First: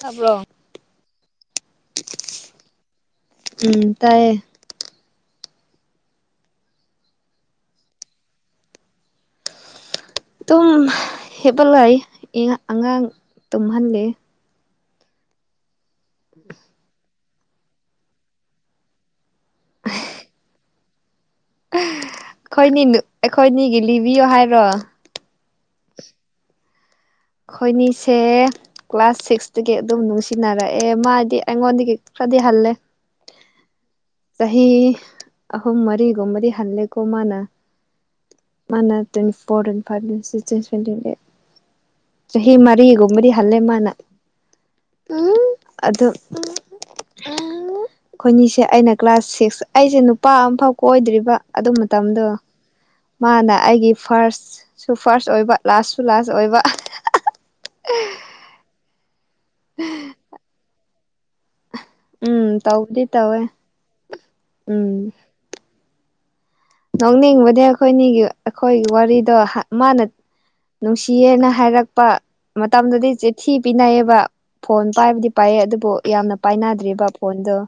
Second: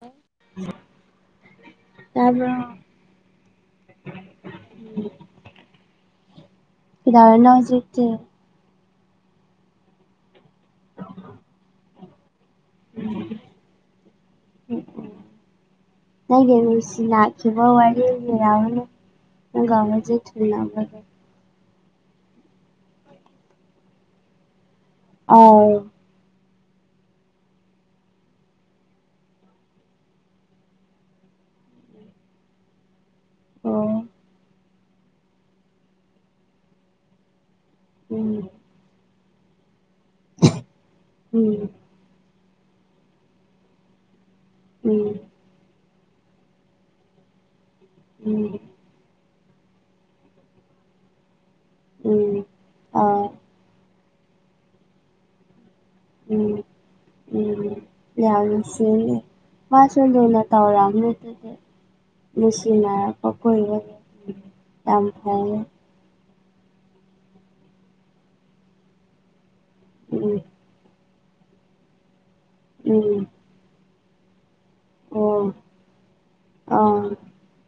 ꯇꯥꯕ꯭ꯔꯣ ꯇꯥꯕ꯭ꯔꯣ ꯎꯝ ꯇꯥꯏꯌꯦ ꯀꯗꯧꯔꯤꯅ‌ꯣ ꯍꯨꯖꯤꯛꯇꯤ ꯗꯨꯨꯝ ꯍꯤꯞꯄ ꯂꯩ ꯏ ꯑꯉꯥꯡ ꯇꯨꯝꯍꯜꯂꯤ ꯎꯝ ꯅꯪꯒꯤ ꯅꯨꯡꯁꯤ ꯅꯥꯏꯠ [unintelligible] ꯑꯩꯈꯣꯏꯅꯤ ꯑꯩꯈꯣꯏꯅꯤꯒꯤ ꯂꯤꯕꯤꯌꯣ ꯍꯥꯏꯔꯣ ꯑꯥꯎ ꯈꯣꯏꯅꯤꯁꯦ ꯀ꯭ꯂꯥꯁ ꯁꯤꯛꯁꯇꯒꯤ ꯑꯗꯨꯝ ꯅꯨꯡꯁꯤꯅꯔꯛꯑꯦ ꯃꯥꯗꯤ ꯑꯩꯉꯣꯟꯗꯒꯤ ꯈꯔꯗꯤ ꯍꯜꯂꯦ ꯑꯣ ꯍꯤ ꯑꯍꯨꯝ ꯃꯔꯤꯒꯨꯝꯕꯗꯤ ꯍꯜꯂꯦꯀꯣ ꯃꯥꯅ꯫ ꯎꯝ ꯃꯥꯅ ꯇ꯭ꯋ‌ꯦꯟꯇꯤ ꯐꯣꯔ ꯇ꯭ꯋ‌ꯦꯟꯇꯤ ꯐꯥꯏꯚ [unintelligible] ꯎꯝ ꯆꯍꯤ ꯃꯔꯤꯒꯨꯝꯕꯗꯤ ꯍꯜꯂꯦ ꯃꯥꯅ ꯎꯝ ꯑꯗꯨ ꯎꯝ ꯑꯩꯈꯣꯏꯅꯤꯁꯦ ꯑꯩꯅ ꯀ꯭ꯂꯥꯁ ꯁꯤꯛꯁ ꯑꯩꯁꯦ ꯅꯨꯄꯥ ꯑꯝꯐꯥꯎ ꯀꯣꯏꯗ꯭ꯔꯤꯕ꯫ ꯑꯗꯨ ꯃꯇꯝꯗꯣ ꯎꯝ ꯑꯥ ꯃꯥꯅ ꯑꯩꯒꯤ ꯐꯥꯔꯁ ꯁꯨ ꯐꯥꯔꯁ ꯑꯣꯏꯕ ꯂꯥꯁꯁꯨ ꯂꯥꯁ ꯎꯝ ꯑꯣꯏꯕ ꯎꯝ ꯌꯥꯝ ꯁꯤꯡꯉꯦ ꯃꯥꯁꯨ ꯂꯨꯅ ꯇꯧꯔꯝꯅꯤ ꯑꯗꯨꯗꯤ ꯎꯝ ꯇꯧꯕꯗꯤ ꯅꯨꯡꯁꯤꯅꯔꯛꯄ ꯇꯧꯋꯦ ꯀꯨꯏꯔ‌ꯦ ꯌꯥꯝ ꯎꯝ ꯐꯩꯌ‌ꯦ ꯅꯣꯛꯅꯤꯡꯕꯗꯤ ꯑꯩꯈꯣꯏꯅꯤꯒꯤ ꯑꯩꯈꯣꯏꯒꯤ ꯋꯥꯔꯤꯗꯣ ꯃꯥꯅ ꯅꯨꯡꯁꯤꯌꯦꯅ ꯍꯥꯏꯔꯛꯄ ꯃꯇꯝꯗꯗꯨꯗꯤ ꯎꯝ ꯆꯤꯊꯤ ꯄꯤꯅꯩꯌꯦꯕ ꯫ ꯐꯣꯟ ꯎꯝ ꯄꯥꯏꯕꯗꯤ ꯑꯣ ꯄꯥꯏꯌꯦ ꯑꯗꯨꯕꯨ ꯌꯥꯝꯅ ꯄꯥꯏꯅꯗ꯭ꯔꯤꯕ ꯐꯣꯟꯗꯣ ꯫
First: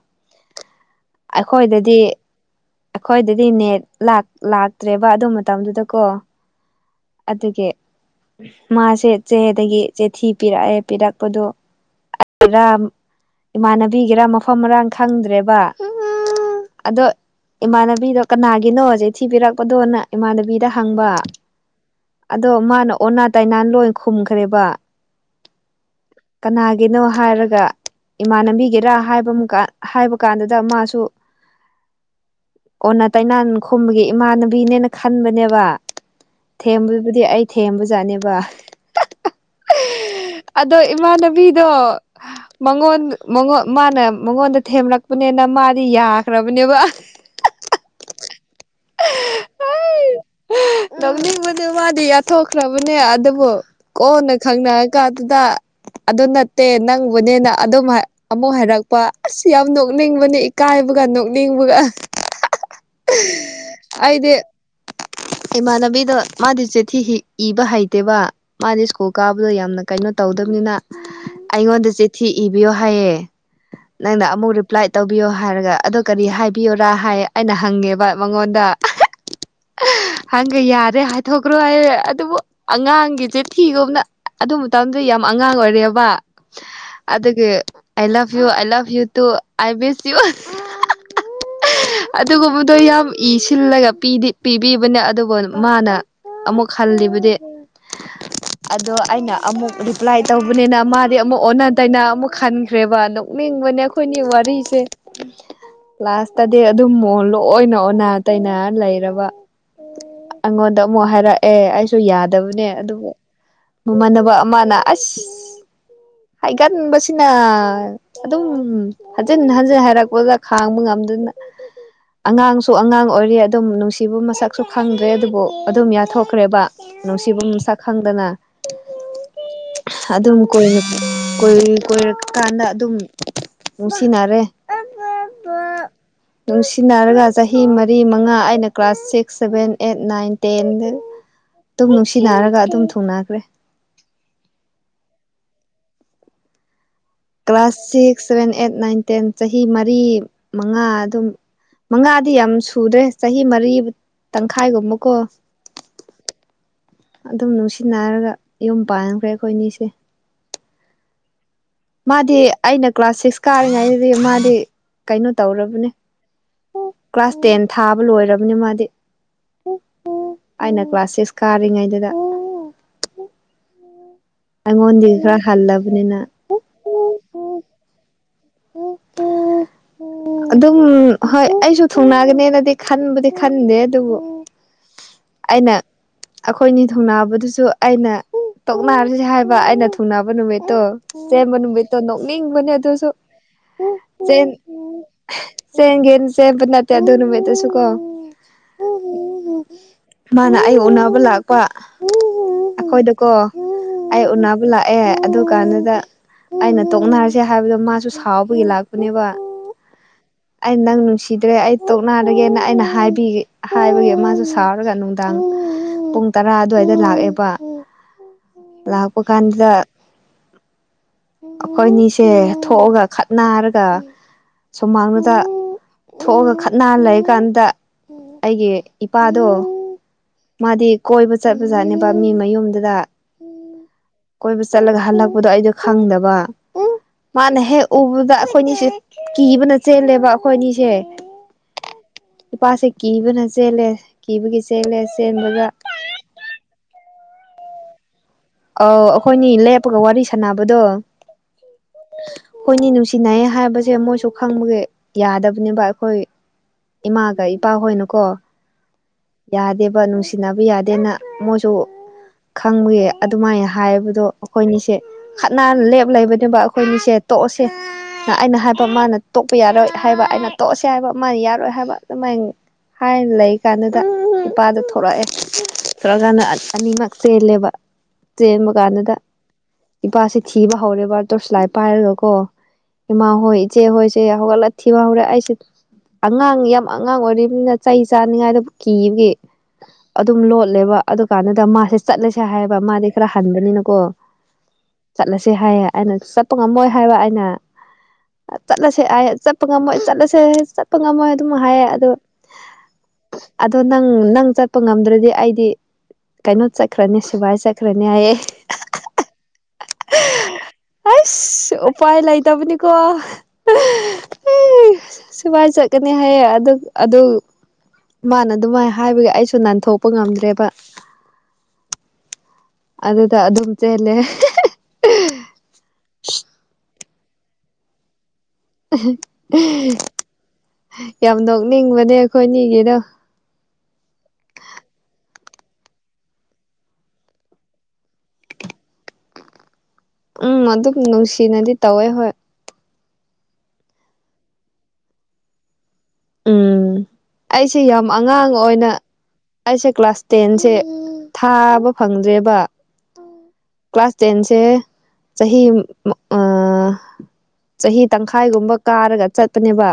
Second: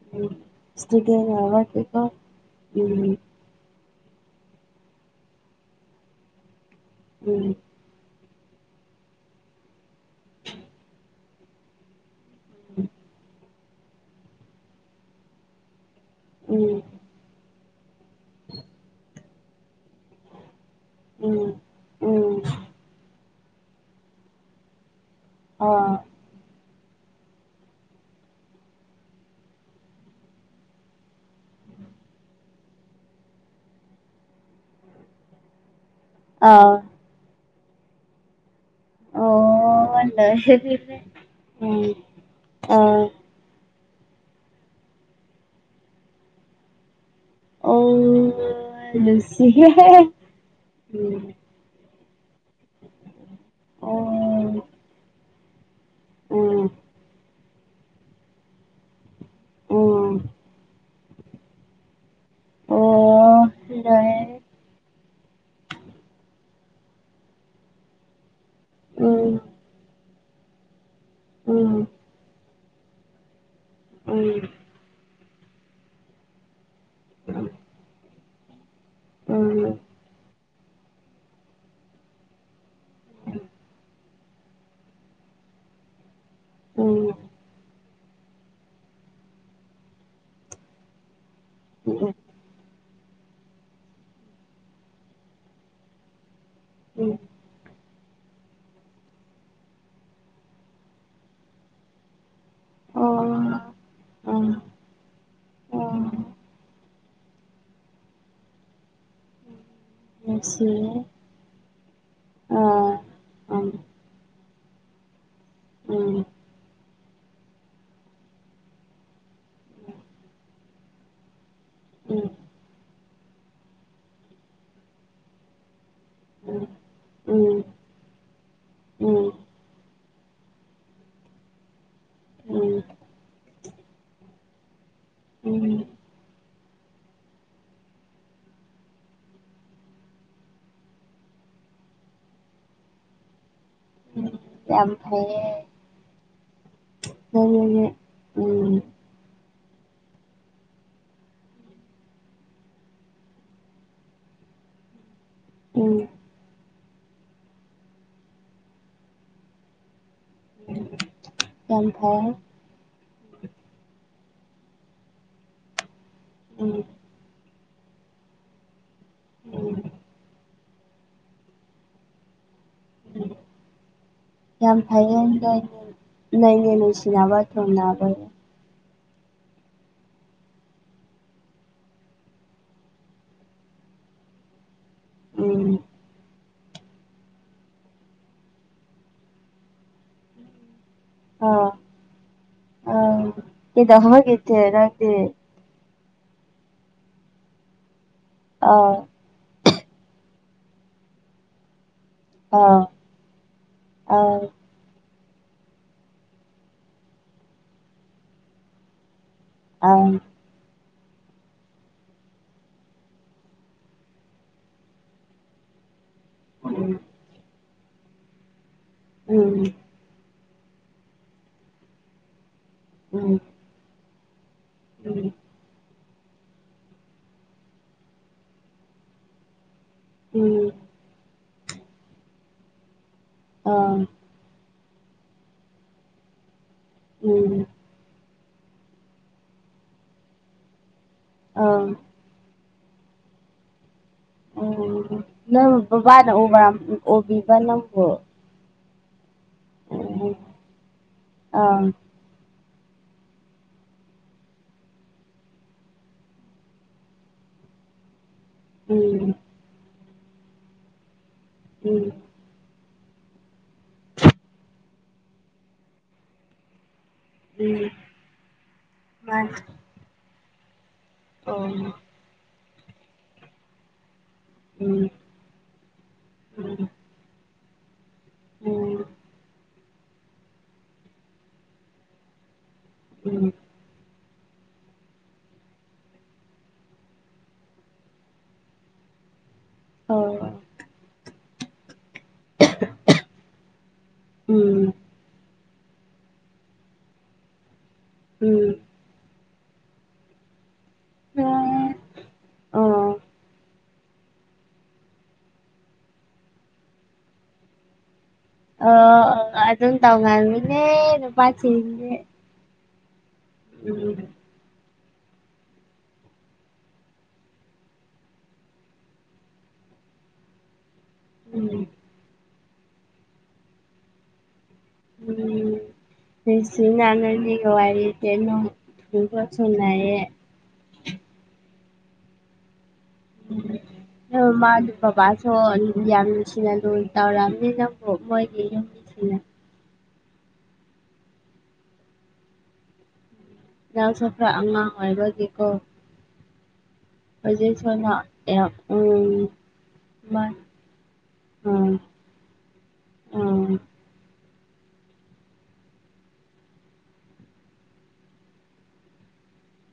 ꯏꯁꯦꯀ [unintelligible] ꯑꯩꯈꯣꯏꯗꯗꯤ ꯅꯦꯠ ꯂꯥꯛꯇ꯭ꯔꯦꯕ ꯑꯗꯨ ꯃꯇꯝꯗꯨꯗꯀꯣ ꯎꯝ ꯑꯗꯨꯗꯒꯤ ꯃꯥꯁꯦ ꯆꯦꯗꯒꯤ ꯆꯦꯊꯤ ꯄꯤꯔꯛꯑꯦ ꯄꯤꯔꯛꯄꯗꯣ ꯏꯃꯥꯟꯅꯕꯤꯒꯤꯔꯥ ꯃꯐꯝ ꯃꯔꯥꯡ ꯈꯪꯗ꯭ꯔꯦꯕ ꯎꯝ ꯑꯗꯣ ꯏꯃꯥꯟꯅꯕꯤꯗꯣ ꯀꯅꯥꯒꯤꯅꯣ ꯆꯤꯊꯤ ꯄꯤꯔꯛꯄꯗꯣꯅ ꯏꯃꯥꯟꯅꯕꯤꯗ ꯍꯪꯕ ꯎꯝ ꯫ ꯎꯝ ꯑꯗꯣ ꯃꯥꯅ ꯑꯣꯅꯥ ꯇꯥꯏꯅꯥ ꯂꯣꯏ ꯈꯨꯝꯈ꯭ꯔꯦꯕ ꯑꯣ ꯀꯅꯥꯒꯤꯅꯣ ꯍꯥꯏꯔꯒ ꯏꯃꯥ ꯅꯝꯕꯤꯒꯦꯔꯥ ꯍꯥꯏꯕ ꯍꯥꯏꯕ ꯀꯥꯟꯗꯨꯗ ꯃꯥꯁꯨ ꯑꯣꯟꯅ ꯇꯩꯅꯥꯟ ꯈꯣꯕꯒꯤ ꯏꯃꯥꯟꯅꯕꯤꯅꯦꯅ ꯈꯟꯕꯅꯦꯕ ꯑ ꯊꯦꯝꯕ ꯑꯗꯨꯗꯤ ꯑꯩ ꯊꯦꯝꯕꯖꯥꯠꯅꯦꯕ ꯑꯣ ꯑꯗꯣ ꯂꯨꯁꯤ ꯏꯃꯥꯟꯅꯕꯤꯗꯣ ꯎꯝ ꯃꯉꯣꯟ ꯑꯣ ꯃꯉꯣꯟ ꯃꯥꯅ ꯃꯉꯣꯟꯗ ꯊꯦꯝꯂꯛꯄꯅꯦꯅ ꯃꯥꯗꯤ ꯌꯥꯈ꯭ꯔꯕꯅꯦꯕ ꯑꯣꯁꯤ ꯑꯗꯨ ꯃꯥꯗꯤ ꯌꯥꯊꯣꯛꯈ꯭ꯔꯕꯅꯦ ꯑꯗꯨꯕꯨ ꯀꯣꯟꯅ ꯈꯪꯅꯔ ꯀꯥꯟꯗꯨꯗ ꯑꯗꯨ ꯅꯠꯇꯦ ꯎꯝ ꯅꯪꯕꯨꯅꯦꯅ ꯑꯗꯨꯝ ꯑꯃꯨꯛ ꯍꯥꯏꯔꯛꯄ ꯑꯁ ꯌꯥꯝ ꯎꯝ ꯅꯣꯛꯅꯤꯡꯕꯅꯤ ꯏꯀꯥꯏꯕꯒ ꯅꯣꯛꯅꯤꯡꯕꯒ ꯑꯣ ꯑꯩꯗꯤ ꯂꯣꯏꯔꯦ ꯏꯃꯥꯟꯅꯕꯤꯗ ꯃꯥꯗꯤ ꯆꯤꯊꯤ ꯏꯕ ꯍꯩꯇꯦꯕ ꯃꯥꯗꯤ ꯁ꯭ꯀꯨꯜ ꯎꯝ ꯀꯥꯕꯗꯣ ꯌꯥꯝꯅ ꯀꯩꯅꯣ ꯇꯧꯗꯕꯅꯤꯅ ꯎꯝ ꯑꯩꯉꯣꯟꯗ ꯆꯤꯊꯤ ꯏꯕ ꯕꯤꯌꯣ ꯍꯥꯏꯌꯦ ꯅꯪꯅ ꯎꯝ ꯑꯃꯨꯛ ꯔꯤꯄ꯭ꯂꯥꯢ ꯇꯧꯕꯤꯌꯣ ꯍꯥꯏꯔꯒ ꯄꯤꯌꯣꯔꯥ ꯍꯥꯏ ꯑꯩꯅ ꯍꯪꯉꯦꯕ ꯃꯉꯣꯟꯗ ꯎꯝ ꯍꯪꯒꯦ ꯌꯥꯔꯦ ꯍꯥꯏꯗꯣꯛꯈ꯭ꯔꯣ ꯍꯥꯏꯔꯦ ꯑꯗꯨꯕꯨ ꯑꯉꯥꯡꯒꯤꯁꯦ ꯊꯤꯒꯨꯝꯅ ꯑꯗꯨ ꯃꯇꯝꯗꯤ ꯌꯥꯝ ꯑꯉꯥꯡ ꯑꯣꯏꯔꯦꯑꯕ ꯎꯝ ꯑꯗꯨꯗꯒꯤ ꯑꯥꯏ ꯂꯚ ꯌꯨ ꯑ love you too I miss you. ꯎꯝ ꯑꯗꯨꯒꯨꯝꯕꯗꯣ ꯌꯥꯝ ꯏ ꯁꯤꯜꯂꯒ ꯄꯤꯕꯤꯕꯅꯦ ꯑꯗꯨꯒ ꯃꯥꯅ ꯑꯃꯨꯛ ꯎꯝ ꯈꯜꯂꯤꯕꯗꯤ ꯑꯗꯣ ꯑꯩꯅ ꯑꯃꯨꯛ ꯔꯤꯄ꯭ꯂꯥꯏ ꯇꯧꯕꯅꯤꯅ ꯃꯥꯗꯤ ꯑꯃꯨꯛ ꯑꯣꯟꯅ ꯇꯩꯅ ꯑꯃꯨꯛ ꯈꯟꯈ꯭ꯔꯦꯕ ꯑꯣ ꯅꯣꯛꯅꯤꯡꯕꯅꯦ ꯑꯩꯈꯣꯏꯅꯤ ꯎꯝ ꯋꯥꯔꯤꯁꯦ ꯎꯝ ꯀ꯭ꯂꯥꯁꯇꯗꯤ ꯑꯗꯨꯝ ꯂꯣꯏꯅ ꯑꯣꯟꯅ ꯇꯩꯅꯔ ꯂꯩꯔꯕ꯫ ꯑꯩꯉꯣꯟꯗ ꯅꯨꯡꯁꯤꯌꯦ ꯑꯃꯨꯛ ꯍꯥꯏꯔ ꯑꯦ ꯑꯩꯁꯨ ꯌꯥꯗꯕꯅꯦ ꯑ ꯑꯗꯨꯕꯨ ꯎꯝ ꯃꯃꯥꯟꯅꯕ ꯑꯃꯅ ꯑꯁ ꯎꯝ ꯎꯝ ꯍꯥꯏꯒꯠꯕꯁꯦ ꯁꯤꯅ ꯑꯗꯨꯝ ꯍꯟꯖꯤꯟ ꯍꯟꯖꯤꯟ ꯍꯥꯏꯔꯛꯄꯗ ꯈꯥꯡꯕ ꯉꯝꯗꯅ ꯎꯝ ꯑꯉꯥꯡꯁꯨ ꯑꯉꯥꯡ ꯑꯣꯏꯔꯤ ꯑꯗꯨꯝ ꯅꯨꯡꯁꯤꯕ ꯃꯁꯛꯁꯨ ꯈꯪꯗ꯭ꯔꯦ ꯑꯗꯨꯕꯨ ꯑꯗꯨꯝ ꯌꯥꯊꯣꯛ ꯀꯈ꯭ꯔꯦꯕ ꯅꯨꯡꯁꯤꯕ ꯃ ꯎꯝ ꯁꯛ ꯈꯪꯗꯅ ꯎꯝ ꯎꯝ ꯑꯗꯨꯝ ꯀꯣꯏꯔ ꯀꯣꯏꯔ ꯆ ꯀꯥꯟꯗ ꯑꯗꯨꯝ ꯅꯨꯡꯁꯤꯟꯅꯔꯦ ꯎꯝ ꯅꯨꯡꯁꯤꯅꯔꯒ ꯆꯍꯤ ꯃꯔꯤ ꯃꯉꯥ ꯑꯩꯅ class six seven eight nine ꯇꯦꯟꯗ ꯑꯗꯨꯝ ꯅꯨꯡꯁꯤꯅꯔꯒ ꯑꯗꯨꯝ ꯊꯨꯡꯅꯈ꯭ꯔꯦ ꯎ ꯌꯥꯝ ꯐꯌꯦ class six seven eight um nine ten ꯆꯍꯤ ꯃꯔꯤ ꯃꯉꯥ ꯑꯗꯨꯝ ꯃꯉꯥꯗꯤ ꯌꯥꯝ ꯁꯨꯔꯦ ꯆꯍꯤ ꯃꯔꯤ ꯇꯪꯈꯥꯏꯒꯨꯝꯕꯀꯣ ꯑꯣ [unintelligible] ꯑꯗꯨꯝ ꯅꯨꯡꯁꯤꯅꯔꯒ ꯌꯨꯝ ꯄꯥꯟꯈ꯭ꯔꯦ ꯑꯩꯈꯣꯏ ꯑꯅꯤꯁꯦ ꯎ [unintelligible] ꯃꯥꯗꯤ ꯑꯩꯅ ꯀ꯭ꯂꯥꯁ ꯁꯤꯛꯁ ꯀꯥꯔꯤꯉꯩꯗꯗꯤ ꯃꯥꯗꯤ ꯀꯩꯅꯣ ꯇꯧꯔꯕꯅꯦ ꯎꯝ ꯀ꯭ꯂꯥꯁ ꯇꯦꯟ ꯊꯥꯕ ꯂꯣꯏꯔꯕꯅꯤ ꯃꯥꯗꯤ ꯎꯝ ꯑꯩꯅ ꯀ꯭ꯂꯥꯁ ꯁꯤꯁꯛ ꯀꯥꯔꯤꯉꯩꯗꯨꯗ ꯌꯥꯝ ꯑꯩꯉꯣꯟꯗꯒꯤ ꯐꯩꯌꯦ ꯈꯔ ꯍꯜꯂꯕꯅꯤꯅ ꯅꯅꯦ ꯅꯨꯡꯁꯤꯅꯕ ꯊꯝ ꯑꯗꯨ ꯎꯛꯇ ꯑꯗꯨꯝ ꯍꯣꯏ ꯑꯩꯁꯨ ꯊꯨꯡꯅꯒꯅꯤꯅꯗꯤ ꯈꯟꯕꯨꯗꯤ ꯈꯟꯗꯦ ꯑꯗꯨꯕꯨ ꯑꯩꯅ ꯎꯝ ꯑꯩꯈꯣꯏꯅꯤ ꯊꯨꯡꯅꯥꯕꯗꯨꯁꯨ ꯑꯩꯅ ꯇꯣꯛꯅꯔꯁꯤ ꯍꯥꯏꯕ ꯑꯩꯅ ꯊꯨꯡꯅꯕ ꯅꯨꯃꯤꯠꯇꯣ ꯑꯥ ꯁꯦꯝꯦꯅꯕꯠꯇꯣ ꯅ ꯃꯤ ꯃꯅꯤ ꯑꯗꯨꯣꯁꯨ ꯀꯗ ꯍꯋꯥꯒꯤꯠꯇꯦ ꯔꯗꯤꯦ ꯁꯒꯦ ꯁꯦ ꯄꯅꯥꯠꯇ ꯑꯗꯨꯔ ꯃꯠꯇꯁꯨ ꯀꯣ ꯑꯥ ꯃꯥꯅ ꯑꯩ ꯎꯅꯕ ꯂꯥꯛꯄ ꯑꯥ ꯑꯩꯈꯣꯏꯗꯀꯣ ꯑꯩ ꯑꯥ ꯎꯅꯕ ꯂꯥꯛ ꯑꯦ ꯑꯗꯨ ꯀꯥꯟꯗꯨꯗ ꯑꯩꯅ ꯇꯣꯛꯅꯔꯁꯦ ꯍꯥꯏꯕꯗꯣ ꯃꯥꯁꯨ ꯁꯥꯎꯕꯒꯤ ꯂꯥꯛꯄꯅꯦꯕ ꯫ ꯑꯥ ꯑꯩ ꯅꯪ ꯅꯨꯡꯁꯤꯗ꯭ꯔꯦ ꯑꯩ ꯇꯣꯛꯅꯔꯒꯦꯅ ꯑꯩꯅꯦ ꯍꯥꯏꯕꯒꯤ ꯃꯁꯨ ꯁꯥꯎꯔꯒ ꯅꯨꯡꯗꯥꯡ ꯄꯨꯡ ꯇꯔꯥ ꯑꯗꯨꯋꯥꯏꯗ ꯂꯥꯛꯑꯦꯕ ꯂꯥꯛꯄ ꯎꯝ ꯎꯝ ꯀꯥꯟꯗꯨꯗ ꯑꯩꯈꯣꯏꯅꯤꯁꯦ ꯊꯣꯛꯑꯒ ꯎꯝ ꯈꯠꯅꯔꯒ ꯎꯝ ꯁꯨꯃꯥꯡꯂꯗ ꯊꯣꯛꯑꯒ ꯈꯠꯅ ꯂꯩꯀꯥꯟꯗ ꯑꯩꯒꯤ ꯏꯄꯥꯗꯣ ꯎꯝ ꯃꯥꯗꯤ ꯀꯣꯏꯕ ꯆꯠꯄꯖꯥꯠꯅꯦꯕ ꯃꯤ ꯃꯌꯨꯝꯗꯨꯗ ꯑꯥ ꯀꯣꯏꯕ ꯆꯠꯂꯒ ꯍꯜꯂꯛꯄꯗꯣ ꯑꯩꯗꯣ ꯈꯪꯗꯕ ꯎꯝ ꯃꯥꯅ ꯍꯦꯛ ꯎꯕꯗ ꯑꯩꯈꯣꯏꯅꯤꯁꯦ ꯀꯤꯕꯅ ꯆꯦꯜꯂꯦꯕ ꯑꯩꯈꯣꯏ ꯑꯅꯤꯁꯦ ꯑꯥ ꯏꯄꯥꯁꯦ ꯀꯤꯕꯅ ꯆꯦꯜꯂꯦ ꯀꯤꯕꯒꯤ ꯆꯦꯜꯂꯦ ꯎꯝ ꯆꯦꯟꯕꯒ ꯅꯪ ꯕꯕꯥꯅ ꯎꯕ ꯎꯕꯤꯕ ꯅꯪꯕꯨ ꯑꯥꯎ ꯑꯩꯈꯣꯏꯅꯤ ꯂꯦꯞꯄꯒ ꯋꯥꯔꯤ ꯎꯝ ꯁꯥꯟꯅꯕꯗꯣ ꯑꯥ ꯑꯩꯈꯣꯏꯅꯤ ꯅꯨꯡꯁꯤꯅꯩ ꯍꯥꯏꯕꯁꯦ ꯃꯣꯏꯁꯨ ꯈꯪꯕꯒꯤ ꯌꯥꯗꯕꯅꯦꯕ ꯑꯩꯈꯣꯏ ꯏꯃꯥꯒ ꯏꯄꯥꯍꯣꯏꯅꯀꯣ ꯎꯝ ꯌꯥꯗꯦꯕ ꯅꯨꯡꯁꯤꯅꯕ ꯌꯥꯗꯦꯅ ꯃꯣꯏꯁꯨ ꯎꯝ ꯈꯪꯕꯏ ꯑꯗꯨꯃꯥꯏꯅ ꯍꯥꯏꯕꯗꯣ ꯑꯩꯈꯣꯏꯅꯤꯁꯦ ꯈꯠꯅꯥ ꯂꯦꯞ ꯂꯩꯕꯅꯦꯕ ꯑꯩꯈꯣꯏꯅꯤꯁꯦ ꯇꯣꯛꯑꯁꯦ ꯎꯝ ꯑꯩꯅ ꯍꯥꯏꯕ ꯃꯥꯅ ꯃꯥꯅꯦ ꯇꯣꯛꯄ ꯌꯥꯔꯣꯏ ꯍꯥꯏꯕ ꯑꯩꯅ ꯇꯣꯛꯑꯁꯦ ꯍꯥꯏꯕ ꯃꯥꯅ ꯑꯣ ꯌꯥꯔꯣꯏ ꯍꯥꯏꯕ ꯁꯃꯥꯏꯅ ꯍꯥꯏꯅ ꯂꯩ ꯀꯥꯟꯗꯨꯗ ꯏꯄꯥꯗ ꯊꯂꯛꯑꯦ ꯊꯂꯛꯑꯀꯥꯟꯗ ꯑꯅꯤꯃꯛ ꯆꯦꯜꯂꯦꯕ ꯆꯦꯟꯕ ꯀꯥꯟꯗꯨꯗ ꯏꯄꯥꯁꯤꯦ ꯊꯤꯕ ꯍꯧꯔꯦꯕ ꯇꯣꯔꯁ ꯂꯥꯏꯠ ꯄꯥꯏꯔꯒꯀꯣ ꯏꯃ ꯍꯣꯏꯆꯦ ꯍꯁꯦ ꯍꯧꯒꯂ ꯊꯤ ꯋꯥ ꯍꯧꯔꯦ ꯍꯥꯏꯁꯦ ꯑꯉꯥꯡ ꯌꯥꯝ ꯑꯉꯥꯡ ꯑꯣꯏꯔꯤꯕꯝꯅꯤꯅ ꯆꯍꯤ ꯆꯥꯅꯤꯉꯥꯏꯗꯕꯨ ꯀꯤꯕꯒꯤ ꯑꯗꯨꯝ ꯂꯣꯠꯂꯦꯕ ꯑꯗꯨ ꯀꯥꯟꯗꯨꯗ ꯃꯥꯁꯦ ꯆꯠꯂꯁꯦ ꯍꯥꯏ ꯃꯥꯗꯤ ꯈꯔ ꯍꯟꯕꯅꯤꯅꯀꯣ ꯆꯠꯂꯁꯦ ꯍꯥꯏꯌꯦ ꯑꯩꯅ ꯆꯠꯄ ꯉꯝꯃꯣꯏ ꯍꯥꯏꯕ ꯑꯩꯅ ꯎꯝ ꯆꯠꯂꯁꯦ ꯑ ꯆꯠꯄ ꯉꯝꯃꯣꯏ ꯆꯠꯂꯁꯦ ꯆꯄ ꯉꯝꯃꯣꯏ ꯑꯗꯨꯝ ꯍꯥꯏꯌꯦ ꯑꯗꯣ ꯑꯣ ꯑꯗꯣ ꯅꯪ ꯅꯪ ꯆ ꯉꯝꯗ꯭ꯔꯗꯤ ꯑꯩꯗꯤ ꯀꯩꯅꯣ ꯆꯠꯈ꯭ꯔꯅꯤ ꯁꯤꯐꯥꯏ ꯆꯠꯈ꯭ꯔꯅꯤ ꯍꯥꯏꯌꯦ ꯫ ꯑꯣ ꯑꯗꯨꯝ ꯇꯧꯒꯟꯕꯅꯦ ꯅꯨꯄꯥ ꯁꯤꯡꯁꯦ ꯇꯧꯕꯅꯤ ꯀꯣ ꯎꯝ ꯎꯝ [unintelligible] ꯁꯃꯥꯏ ꯆꯠꯀꯅꯤ ꯍꯥꯏꯌꯦ ꯑꯗꯨ ꯑꯗꯨ ꯃꯥꯅ ꯑꯗꯨꯃꯥꯏꯅ ꯍꯥꯏꯕꯒꯤ ꯑꯩꯁꯨ ꯅꯥꯟꯊꯣꯛꯄ ꯉꯝꯗ꯭ꯔꯦꯕ ꯎꯝ ꯑꯗꯨꯗ ꯑꯗꯨꯝ ꯆꯦꯜꯂꯦ ꯎꯝ ꯁꯤꯅꯥꯅꯒ ꯋꯥꯔꯤꯅꯣ [unintelligible] ꯌꯥꯝ ꯅꯣꯛꯅꯤꯡꯕꯅꯦ ꯑꯩꯈꯣꯏꯅꯤꯒꯤꯗꯣ ꯎꯝ ꯃꯥ ꯕꯕꯥꯁꯨ ꯌꯥꯝ ꯅꯨꯡꯁꯤꯅ ꯂꯨꯅ ꯇꯧꯔꯛꯑꯝꯅꯤ ꯅꯪꯕꯨ ꯃꯣꯏꯒꯤ [unintelligible] ꯎꯝ ꯑꯗꯨꯝ ꯅꯨꯡꯁꯤꯅꯗꯤ ꯇꯧꯋꯦ ꯍꯣꯏ ꯌꯥꯎ ꯁꯥꯐ꯭ꯔꯥ ꯑꯃꯃ ꯍꯕꯖꯤꯀꯣ ꯎꯝ ꯑꯩꯁꯦ ꯌꯥꯝ ꯅꯪ ꯑꯉꯥꯡ ꯑꯣꯏꯅ ꯎꯝ ꯑꯩꯁꯦ ꯀ꯭ꯂꯥꯁ ꯇꯦꯟꯁꯦ ꯊꯥꯕ ꯐꯪꯗ꯭ꯔꯦꯕ ꯎꯝ ꯀ꯭ꯂꯥꯁ ꯇꯦꯟꯁꯦ ꯆꯍꯤ ꯆꯍꯤ ꯇꯪꯈꯥꯏꯒꯨꯝꯕ ꯀꯥꯔꯒ ꯆꯠꯄꯅꯦꯕ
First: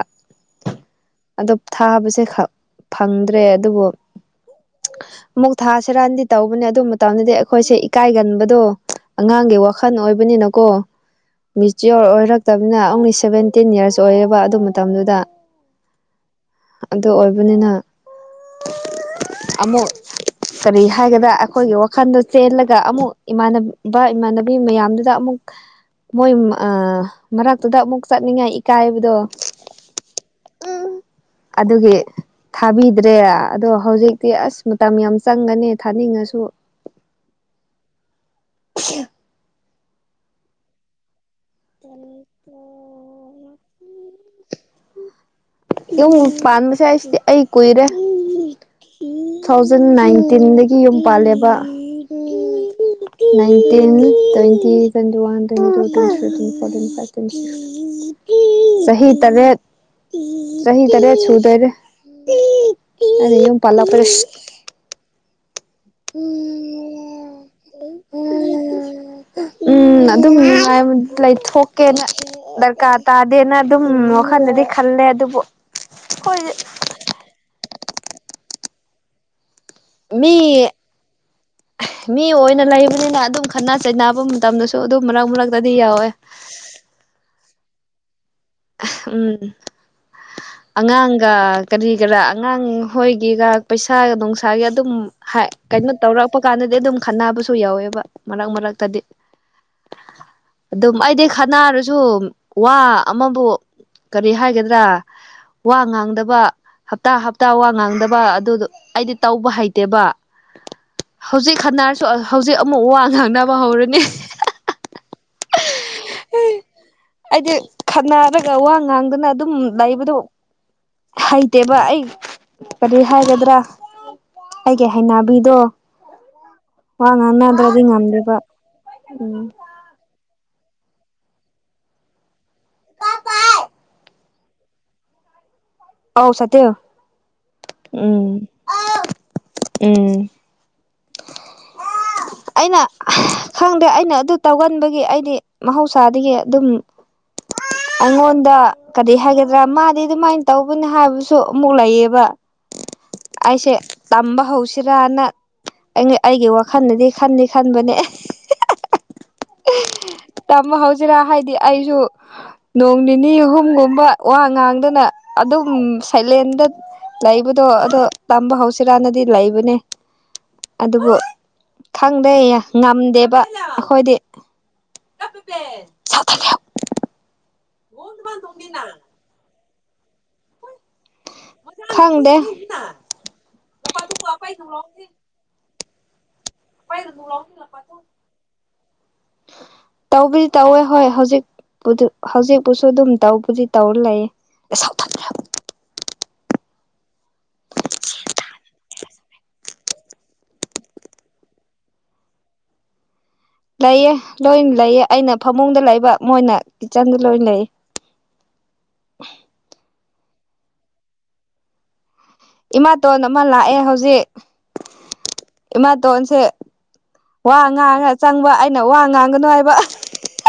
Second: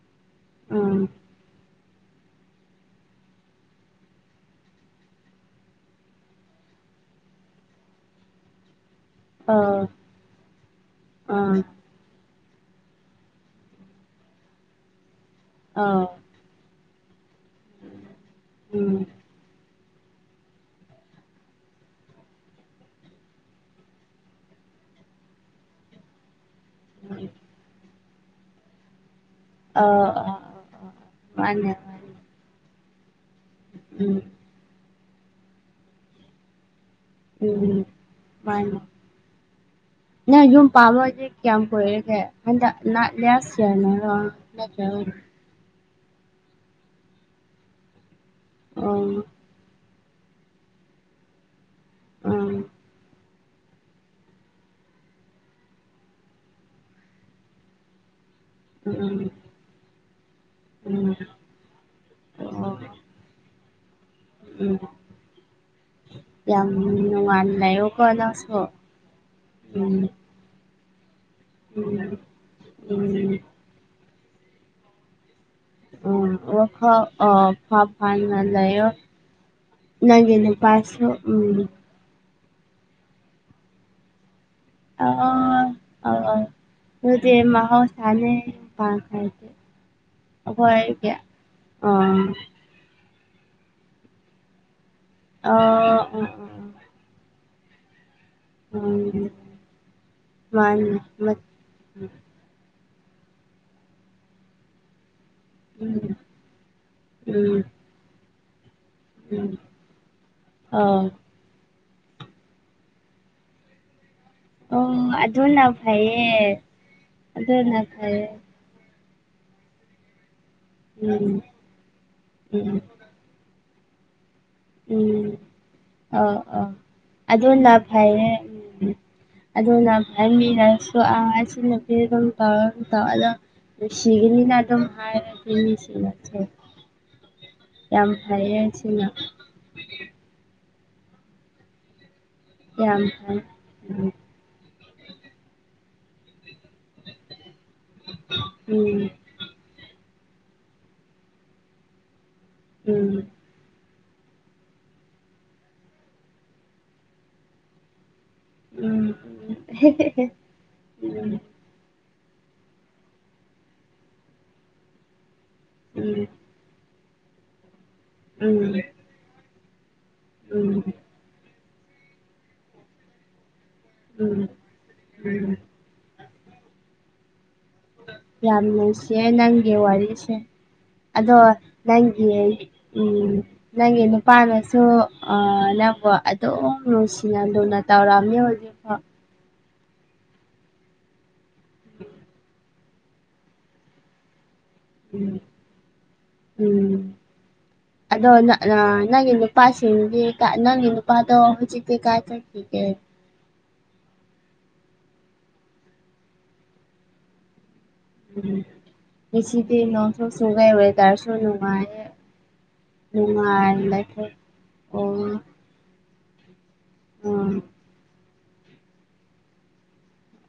ꯎꯝ ꯑꯗꯣ ꯊꯥꯕꯁꯦ ꯈ ꯐꯪꯗ꯭ꯔꯦ ꯑꯗꯨꯕꯨ ꯑꯃꯨꯛ ꯊꯥꯥꯁꯔꯥꯟꯗꯤ ꯇꯧꯕꯅꯦ ꯑꯗꯨ ꯃꯇꯝꯗꯗꯤ ꯑꯩꯈꯣꯏꯁꯦ ꯏꯀꯥꯏꯒꯟꯕꯗꯣ ꯑꯉꯥꯡꯒꯤ ꯑꯥ ꯋꯥꯈꯜ ꯑꯣꯏꯕꯅꯤꯅꯀꯣ ꯑꯥ ꯃꯤ ꯆꯔꯣ ꯑꯣꯏꯔꯛꯇꯅꯤꯅ ꯑꯣꯡꯂꯤ ꯁꯕꯦꯟꯇꯤꯟ ꯏꯌꯔꯁ ꯑꯣꯏꯌꯦꯕ ꯑꯗꯨ ꯃꯇꯝꯗꯨꯗ ꯑꯥ ꯑꯗꯨ ꯑꯣꯏꯕꯅꯤꯅ ꯎꯝ ꯑꯃꯨꯛ ꯀꯔꯤ ꯍꯥꯏꯒꯗ꯭ꯔꯥ ꯑꯩꯈꯣꯏꯒꯤ ꯋꯥꯈꯜꯗꯣ ꯆꯦꯜꯂꯒ ꯑꯃꯨꯛ ꯏꯃꯥꯟꯅꯕ ꯏꯃꯥꯟꯅꯕꯤ ꯃꯌꯥꯝꯗꯨꯗ ꯑꯃꯨꯛ ꯃꯣꯏ ꯃꯔꯥꯛꯇꯨꯗ ꯃꯨꯛ ꯆꯠꯅꯤꯡꯉꯥꯏ ꯏꯀꯥꯏꯕꯗꯣ ꯑꯥ ꯎꯝ ꯃꯥꯅꯦ ꯑꯗꯨꯒꯤ ꯃꯥꯅꯦ ꯊꯥꯕꯤꯗ꯭ꯔꯦ ꯑꯗꯣ ꯎꯝ ꯍꯧꯖꯤꯛꯇꯤ ꯑꯁ ꯃꯇꯝ ꯌꯥꯝ ꯆꯪꯒꯅꯤ ꯊꯥꯅꯤꯡꯉꯁꯨ ꯎꯝ ꯃꯥꯅꯤ ꯅ ꯌ ꯄꯥꯃꯖꯤꯦ ꯀꯌꯥꯝ ꯀꯨꯏꯔꯒꯦ ꯍꯟꯗꯛ ꯅꯥ ꯂꯥꯁꯌꯥ꯭ꯔꯅꯔꯣ ꯅꯠꯇ꯭ꯔ ꯌꯨꯝ ꯄꯥꯟꯕꯁꯦ ꯍꯁꯤꯗꯤ ꯑꯩ ꯀꯨꯏꯔꯦ꯫ [unintelligible] ꯇꯨꯊꯥꯎꯖꯟꯅꯥꯏꯟꯇꯤꯟ ꯗꯒꯤ ꯌꯨꯝ ꯄꯥꯜꯂꯦꯕ ꯎꯝ nineteen twenty twenty one twenty ꯇ ꯇꯨ ꯐ ꯐꯣꯔꯇꯤꯟ ꯐ ꯇ꯭ꯋ ꯆꯍꯤ ꯎꯝ ꯇꯔꯦꯠ ꯁꯍꯤ ꯎꯝ ꯇꯔꯦꯠ ꯆꯨꯗꯔꯦ ꯑꯣ ꯑꯩꯅ ꯋꯨꯝ ꯄꯂꯛꯄꯁꯦ ꯎꯝ ꯎꯝ ꯌꯝ ꯅꯨꯡꯉꯥꯏꯅ ꯂꯩꯥꯎ ꯀꯣꯅꯪꯁꯨ ꯎꯝ ꯑꯗꯨꯝꯉꯥꯏ ꯎꯝ ꯂꯩꯊꯣꯛꯀꯦꯅ ꯗꯔꯀꯥꯔ ꯎꯝ ꯇꯥꯗꯦꯅ ꯑꯗꯨꯝ ꯋꯥꯈꯜꯗꯗꯤ ꯈꯜꯂꯦ ꯑꯗꯨꯕꯨ ꯎꯝ ꯑꯣ ꯐ ꯐ ꯃ ꯅꯥꯡꯒꯤ ꯃꯤ ꯅꯨꯄꯥꯁꯨ ꯎꯝ ꯃꯤ ꯑꯣꯏꯅ ꯂꯩꯕꯅꯤꯅ ꯑꯗꯨꯝ ꯈꯠꯅ ꯆꯩꯅꯕ ꯃꯇꯝꯗꯁꯨ ꯑꯗꯨꯝ ꯃꯔꯛ ꯃꯔꯛꯇꯗꯤ ꯌꯥꯎꯋꯦ ꯎꯗꯦ ꯃꯈꯣꯏ ꯁꯥꯎꯏ꯫ ꯎꯝ ꯑꯩꯈꯣꯏꯒꯤ ꯑꯉꯥꯡꯒ ꯀꯔꯤ ꯀꯔꯥ ꯑꯥ ꯑꯉꯥꯡ ꯍꯈꯣꯏꯒꯤꯒ ꯄꯩꯁꯥꯒ ꯅꯨꯡꯁꯥꯒꯤ ꯑꯗꯨꯝ ꯍꯥꯏ ꯀꯩꯅꯣ ꯑꯥ ꯑꯥ ꯇꯧꯔꯛꯄ ꯀꯥꯟꯗꯗꯤ ꯑꯗꯨꯝ ꯈꯥꯟꯕꯁꯨ ꯌꯥꯎꯋꯦꯕ ꯃꯔꯛ ꯃꯔꯛꯇꯗꯤ ꯎꯝ ꯃꯥꯅꯦ ꯑꯗꯨꯝ ꯑꯩꯗꯤ ꯈꯅꯥꯔꯁꯨ ꯋꯥ ꯑꯃꯕꯨ ꯀꯔꯤ ꯍꯥꯏꯒꯗ꯭ꯔꯥ ꯋꯥ ꯎꯝ ꯉꯥꯡꯗꯕ ꯍꯞꯇꯥ ꯍꯞꯇꯥ ꯎꯝ ꯋꯥ ꯉꯥꯡꯗꯕ ꯑꯗꯨꯗꯣ ꯑꯩꯗꯤ ꯎꯝ ꯇꯧꯕ ꯍꯩꯇꯦꯕ ꯑꯧ ꯍꯧꯖꯤꯛ ꯍꯟꯅꯥꯔꯁꯨ ꯍꯧꯖꯤꯛ ꯑꯃꯨꯛ ꯋꯥ ꯉꯥꯡꯅꯕ ꯍꯧꯔꯅꯤ ꯑꯣ ꯑꯗꯨꯅ ꯐꯩꯌꯦ ꯑꯩꯗꯤ ꯑꯗꯨꯅ ꯐꯩꯌꯦ ꯈꯟꯅꯔꯒ ꯋꯥ ꯉꯥꯡꯗꯅ ꯑꯗꯨꯝ ꯂꯩꯕꯗꯣ ꯎꯝ ꯍꯩꯇꯦꯕ ꯑꯩ ꯎꯝ ꯀꯔꯤ ꯍꯥꯏꯒꯗ꯭ꯔꯥ ꯑꯩꯒꯤ ꯍꯩꯅꯕꯤꯗꯣ ꯑꯥꯎ ꯑꯧ ꯋꯥ ꯑꯗꯨꯅ ꯉꯥꯡꯅꯗ꯭ꯔꯗꯤ ꯐꯩꯔꯦ ꯉꯝꯗꯦꯕ ꯎ ꯎꯝ ꯑꯗꯨꯅ [unintelligible] ꯁꯤꯤꯒꯔꯤꯅ ꯑꯗꯨꯝ ꯍꯥꯔꯅꯤ ꯁꯤꯃ ꯑꯧ ꯁꯇꯤꯜ ꯌꯥꯝ ꯎꯝ ꯐꯩꯌꯦꯁꯤꯅ ꯎꯝ ꯑꯩꯅ ꯌꯥꯝ ꯐꯩ ꯈꯪꯗꯦ ꯑꯩꯅ ꯑꯗꯨ ꯇꯧꯒꯟꯕꯒꯤ ꯑꯩꯗꯤ ꯃꯍꯧꯁꯥꯗꯒꯤ ꯑꯗꯨꯝ ꯑꯩꯉꯣꯟꯗ ꯀꯔꯤ ꯍꯥꯏꯒꯗ꯭ꯔꯥ ꯃꯥꯗꯤ ꯑꯗꯨꯃꯥꯏ ꯇꯧꯕꯅꯤ ꯍꯥꯏꯕꯁꯨ ꯑꯃꯨꯛ ꯂꯩꯌꯦꯕ ꯎꯝ ꯑꯩꯁꯦ ꯇꯝꯕ ꯍꯧꯁꯤꯔꯅ ꯑꯩꯒꯤ ꯋꯥꯈꯜꯅꯗꯤ ꯈꯟꯗꯤ ꯈꯟꯕꯅꯦ ꯎꯝ ꯇꯝꯕ ꯍꯧꯥꯎꯖꯤꯔꯥ ꯍꯥꯏꯗꯤ ꯑꯩꯁꯨ ꯅꯣꯡ ꯅꯤꯅꯤ ꯑꯍꯨꯝꯒꯨꯝꯕ ꯋꯥ ꯉꯥꯡꯗꯅ ꯑꯗꯨꯝ ꯎꯝ ꯁꯥꯏꯂꯦꯟꯗ ꯂꯩꯕꯗꯣ ꯑꯗꯣ ꯇꯝꯕ ꯎꯝ ꯍꯧꯁꯤꯔꯅꯗꯤ ꯂꯩꯕꯅꯦ ꯎꯝ ꯎꯝ ꯎꯝ ꯑꯗꯨꯕꯨ ꯈꯪꯗꯦ ꯉꯝꯗꯦꯕ ꯑꯩꯈꯣꯏꯗꯤ [unintelligible] [unintelligible] ꯌꯥꯝ ꯅꯨꯡꯁꯤꯌꯦ ꯅꯪꯒꯤ ꯋꯥꯔꯤꯁꯦ ꯑꯗꯣ ꯅꯪꯒꯤ ꯈꯪꯗꯦ ꯎꯝ ꯅꯪꯒꯤ ꯅꯨꯄꯥꯅꯁꯨ ꯅꯪꯕꯣ ꯑꯗꯨꯝ ꯅꯨꯡꯁꯤꯅ ꯂꯨꯅ ꯇꯧꯔꯝꯅꯤ ꯍꯧꯖꯤꯛ ꯐꯥꯎ ꯇꯥꯎꯕꯨꯗ ꯇꯥꯎꯋꯦ ꯍꯣꯏ ꯍꯧꯖꯤꯛ ꯍꯧꯖꯤꯛ ꯄꯨꯁꯨ ꯑꯗꯨꯝ ꯇꯧ ꯄꯨꯁꯤ ꯇꯧꯔ ꯂꯩ ꯎꯝ ꯎꯝ ꯑꯗꯣ ꯅꯪꯒꯤ ꯅꯨꯄꯥꯁꯤꯡꯒꯤ ꯅꯪꯒꯤ ꯅꯨꯄꯥꯗꯣ ꯍꯧꯖꯤꯛꯇꯤ ꯀꯥꯏ [unintelligible] ꯂꯩꯌꯦ ꯂꯣꯏ ꯂꯩꯌꯦ ꯑꯩꯅ ꯐꯃꯨꯡꯗ ꯂꯩꯕ ꯃꯣꯏꯅ ꯀꯤꯠꯆꯟꯗ ꯂꯣꯏ ꯂꯩꯌꯦ ꯉꯁꯤꯗꯤ ꯅꯣꯡ ꯁꯨ ꯆꯨꯏꯌꯦ ꯋꯦꯗꯔꯁꯨ ꯅꯨꯉꯥꯏꯌꯦ ꯏꯃꯥꯇꯣꯟ ꯎ ꯑꯃ ꯂꯥꯛꯑꯦ ꯍꯧꯖꯤꯛ ꯑꯣ ꯏꯃꯥꯇꯣꯟꯁꯦ ꯎꯝ ꯋꯥ ꯉꯥꯡꯉ ꯆꯪꯕ ꯑꯩꯅ ꯋꯥ ꯉꯥꯡꯒꯅꯨ ꯍꯥꯏꯕ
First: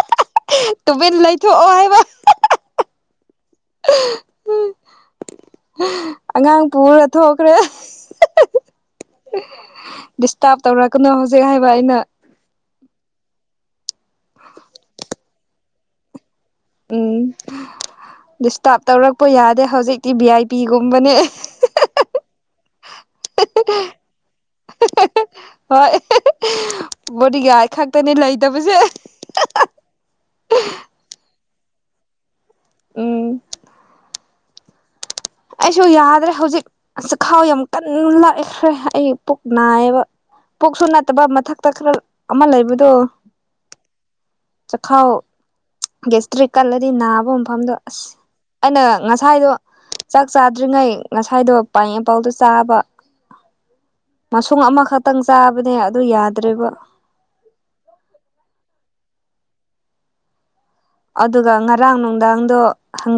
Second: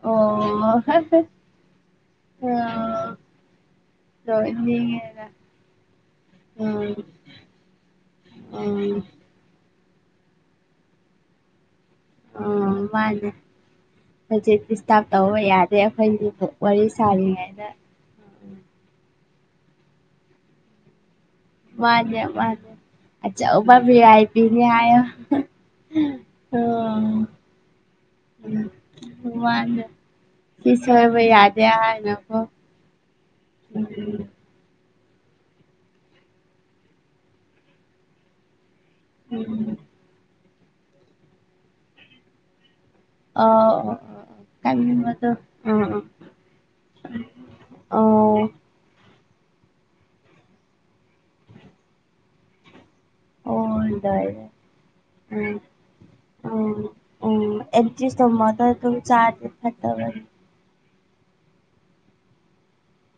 ꯑꯣ ꯇꯨꯚꯦꯟ ꯂꯩꯊꯣꯛꯑꯣ ꯍꯥꯏꯕ [unintelligible] ꯑꯉꯥꯡ ꯎꯝ ꯄꯨꯔ ꯊꯣꯛꯈ꯭ꯔꯦ ꯎꯝ ꯗꯤꯁꯇꯥꯔꯕ ꯇꯧꯔꯛꯀꯅꯨ ꯍꯧꯖꯤꯛ ꯍꯥꯏꯕ ꯑꯩꯅ ꯑꯣ ꯃꯥꯅꯦ ꯍꯧꯖꯤꯛ ꯗꯤꯁꯇꯥꯔꯕ ꯇꯧꯕ ꯌꯥꯗꯦ ꯑꯩꯈꯣꯏꯒꯤꯗꯤ ꯎꯝ ꯗꯤꯁꯇꯥꯔꯕ ꯇꯧꯔꯛꯄ ꯌꯥꯗꯦ ꯍꯧꯖꯤꯛꯇꯤ ꯚꯤ ꯑꯥꯏ ꯄꯤꯒꯨꯝꯕꯅꯦ ꯃꯥꯅꯦꯦ ꯃꯥꯅꯦꯦ ꯑꯆꯧꯕ ꯕꯤꯂꯥꯏꯇꯤꯅꯤ ꯍꯥꯏꯌꯣ ꯍꯣꯏ ꯇꯨꯅꯤ ꯂꯩ ꯎꯝ ꯁꯤꯁꯨ ꯋꯥꯟꯗ ꯁꯤ ꯁꫭꯏꯕ ꯌꯥꯗꯦ ꯍꯥꯏꯅ ꯑꯣ ꯎꯝ ꯑꯩꯁꯨ ꯌꯥꯗ꯭ꯔꯦ ꯍꯧꯖꯤꯛ ꯆꯈꯥꯎ ꯌꯥꯝ ꯀꯟꯅ ꯂꯥꯛꯑꯦꯈ꯭ꯔꯦ ꯑꯩ ꯄꯨꯛ ꯅꯥꯏꯌꯦꯕ ꯄꯣꯛꯁꯨ ꯅꯠꯇꯕ ꯃꯊꯛꯇ ꯈꯔ ꯑꯃ ꯂꯩꯕꯗꯣ ꯑꯥ ꯑꯣ ꯆꯈꯥꯎ ꯇꯥꯅꯤꯡꯕꯗꯣ ꯑꯥ ꯑꯥ ꯒꯦꯁꯇ꯭ꯔꯤꯛ ꯀꯜꯂꯗꯤ ꯅꯥꯕ ꯃꯐꯝꯗꯣ ꯑꯁ ꯑꯣ ꯑꯩꯅ ꯉꯁꯥꯏꯗꯣ ꯆꯥꯛ ꯆꯥꯗ꯭ꯔꯤꯉꯩ ꯉꯁꯥꯏꯗꯣ ꯄꯥꯏꯟꯅꯦꯄꯜꯗꯣ ꯆꯥꯕ ꯑꯣꯗꯔ ꯃꯁꯨꯡ ꯑꯃꯈꯛꯇꯪ ꯎꯝ ꯆꯥꯕꯅꯦ ꯑꯗꯨ ꯌꯥꯗ꯭ꯔꯦꯕ ꯎꯝ ꯎꯝ ꯑꯦꯟꯇꯔꯤꯁ ꯇꯃꯗ ꯑꯗꯨ ꯆꯥꯔꯗꯤ ꯐꯠꯇꯕꯅꯤ ꯑꯗꯨꯒ ꯉꯔꯥꯡ ꯅꯨꯡꯗꯥꯡꯗꯣ ꯍꯪꯒꯥ